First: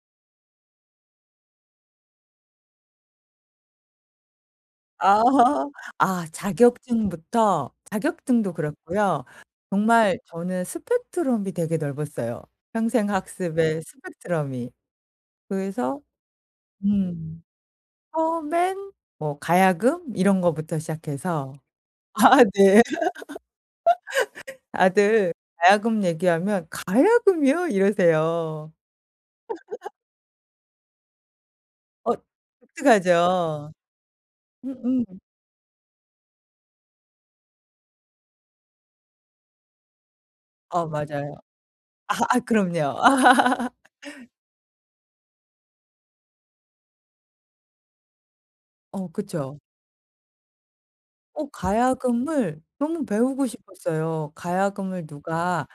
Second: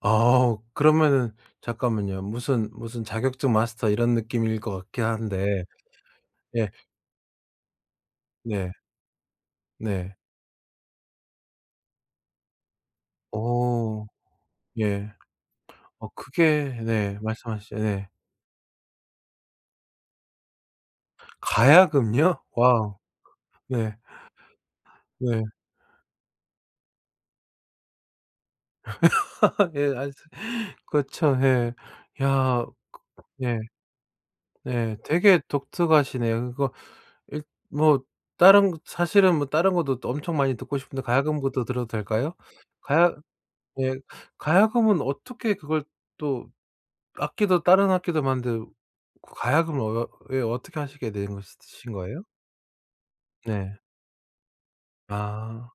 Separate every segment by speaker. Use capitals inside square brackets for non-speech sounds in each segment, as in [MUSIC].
Speaker 1: 아. 그러면은 잠깐만요. 무슨 무슨 자격증 마스터 이런 느낌일 것 같긴 한데
Speaker 2: [LAUGHS] 아
Speaker 1: 예.
Speaker 2: 자격증부터 자격증도
Speaker 1: 네.
Speaker 2: 그렇고요.
Speaker 1: 네.
Speaker 2: 정말 저는 스펙트럼이 되게 넓었어요, 평생 학습에
Speaker 1: 어
Speaker 2: 스펙트럼이.
Speaker 1: 예.
Speaker 2: 그래서
Speaker 1: 어 그게 네.
Speaker 2: 음.
Speaker 1: 말씀하시죠. 네.
Speaker 2: 처음엔 뭐 가야금 이런 것부터 시작해서 아
Speaker 1: 가야금이요?
Speaker 2: 네.
Speaker 1: 와. 네.
Speaker 2: [LAUGHS] 다들
Speaker 1: 네.
Speaker 2: 가야금 얘기하면 "가야금이요?" 이러세요.
Speaker 1: [LAUGHS] 예.
Speaker 2: [LAUGHS]
Speaker 1: 아 그렇죠. 예.
Speaker 2: 어
Speaker 1: 야 그 네.
Speaker 2: 독특하죠.
Speaker 1: 네.
Speaker 2: 음음.
Speaker 1: 되게 독특하시네요. 그거 일 뭐 다른 거 사실은 뭐 다른 것도 또 엄청 많이 듣고
Speaker 2: 어
Speaker 1: 싶은데
Speaker 2: 맞아요.
Speaker 1: 가야금부터 들어도
Speaker 2: 아.
Speaker 1: 될까요?
Speaker 2: 아 그럼요.
Speaker 1: 가야 예.
Speaker 2: [LAUGHS]
Speaker 1: 가야금은 어떻게 그걸 또 악기도 다른 악기도 많은데
Speaker 2: 어
Speaker 1: 그
Speaker 2: 그쵸.
Speaker 1: 가야금을 어 왜 어떻게 하시게 되는
Speaker 2: 어
Speaker 1: 거시 신 거예요?
Speaker 2: 가야금을 너무 배우고
Speaker 1: 네.
Speaker 2: 싶었어요. 가야금을 누가
Speaker 1: 아.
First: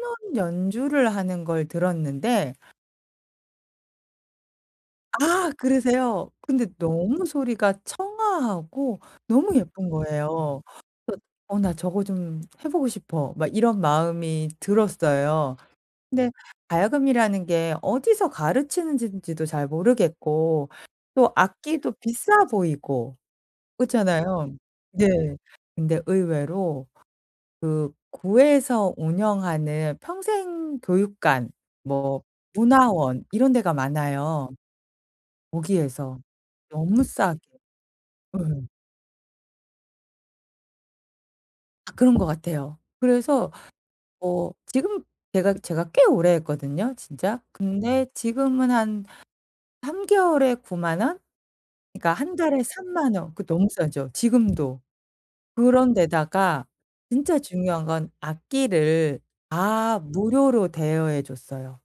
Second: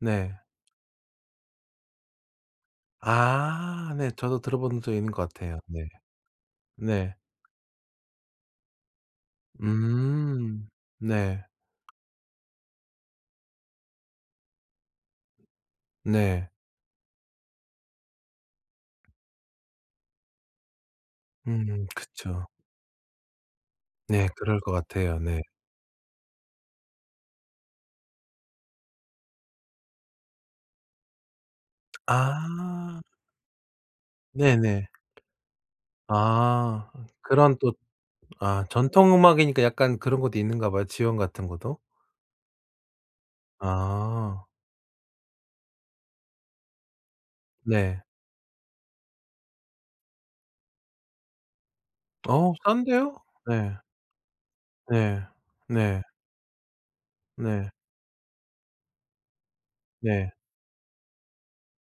Speaker 1: 네.
Speaker 2: 연주를 하는 걸 들었는데
Speaker 1: 아 네. 저도 들어본 적 있는 것
Speaker 2: 아
Speaker 1: 같아요. 네.
Speaker 2: 그러세요? 근데
Speaker 1: 네.
Speaker 2: 너무 소리가 청아하고 너무 예쁜 거예요. 그래서
Speaker 1: 음 네.
Speaker 2: '어 나 저거 좀 해 보고 싶어.' 막 이런 마음이 들었어요. 근데
Speaker 1: 네.
Speaker 2: 가야금이라는 게 어디서 가르치는지 지도 잘 모르겠고 또
Speaker 1: 음.
Speaker 2: 악기도 비싸
Speaker 1: 그쵸.
Speaker 2: 보이고
Speaker 1: 네.
Speaker 2: 그렇잖아요.
Speaker 1: 그럴 것
Speaker 2: 네.
Speaker 1: 같아요. 네.
Speaker 2: 근데 의외로 그 구에서 운영하는 평생 교육관 뭐
Speaker 1: 아.
Speaker 2: 문화원 이런 데가 많아요.
Speaker 1: 네네.
Speaker 2: 거기에서
Speaker 1: 아.
Speaker 2: 너무 싸게.
Speaker 1: 그런 또 아
Speaker 2: 예.
Speaker 1: 전통 음악이니까 약간 그런 것도 있는가 봐요, 지원 같은 것도.
Speaker 2: 아. 그런 것 같아요. 그래서
Speaker 1: 아.
Speaker 2: 어 지금 제가 제가 꽤 오래 했거든요, 진짜.
Speaker 1: 네.
Speaker 2: 근데 지금은 한 3 개월에 90,000 원, 그러니까 1
Speaker 1: 어
Speaker 2: 달에
Speaker 1: 싼데요?
Speaker 2: 30000 원. 그 너무
Speaker 1: 예.
Speaker 2: 싸죠, 지금도.
Speaker 1: 예.
Speaker 2: 그런
Speaker 1: 네.
Speaker 2: 데다가 진짜
Speaker 1: 네.
Speaker 2: 중요한 건 악기를 다
Speaker 1: 네.
Speaker 2: 무료로 대여해 줬어요.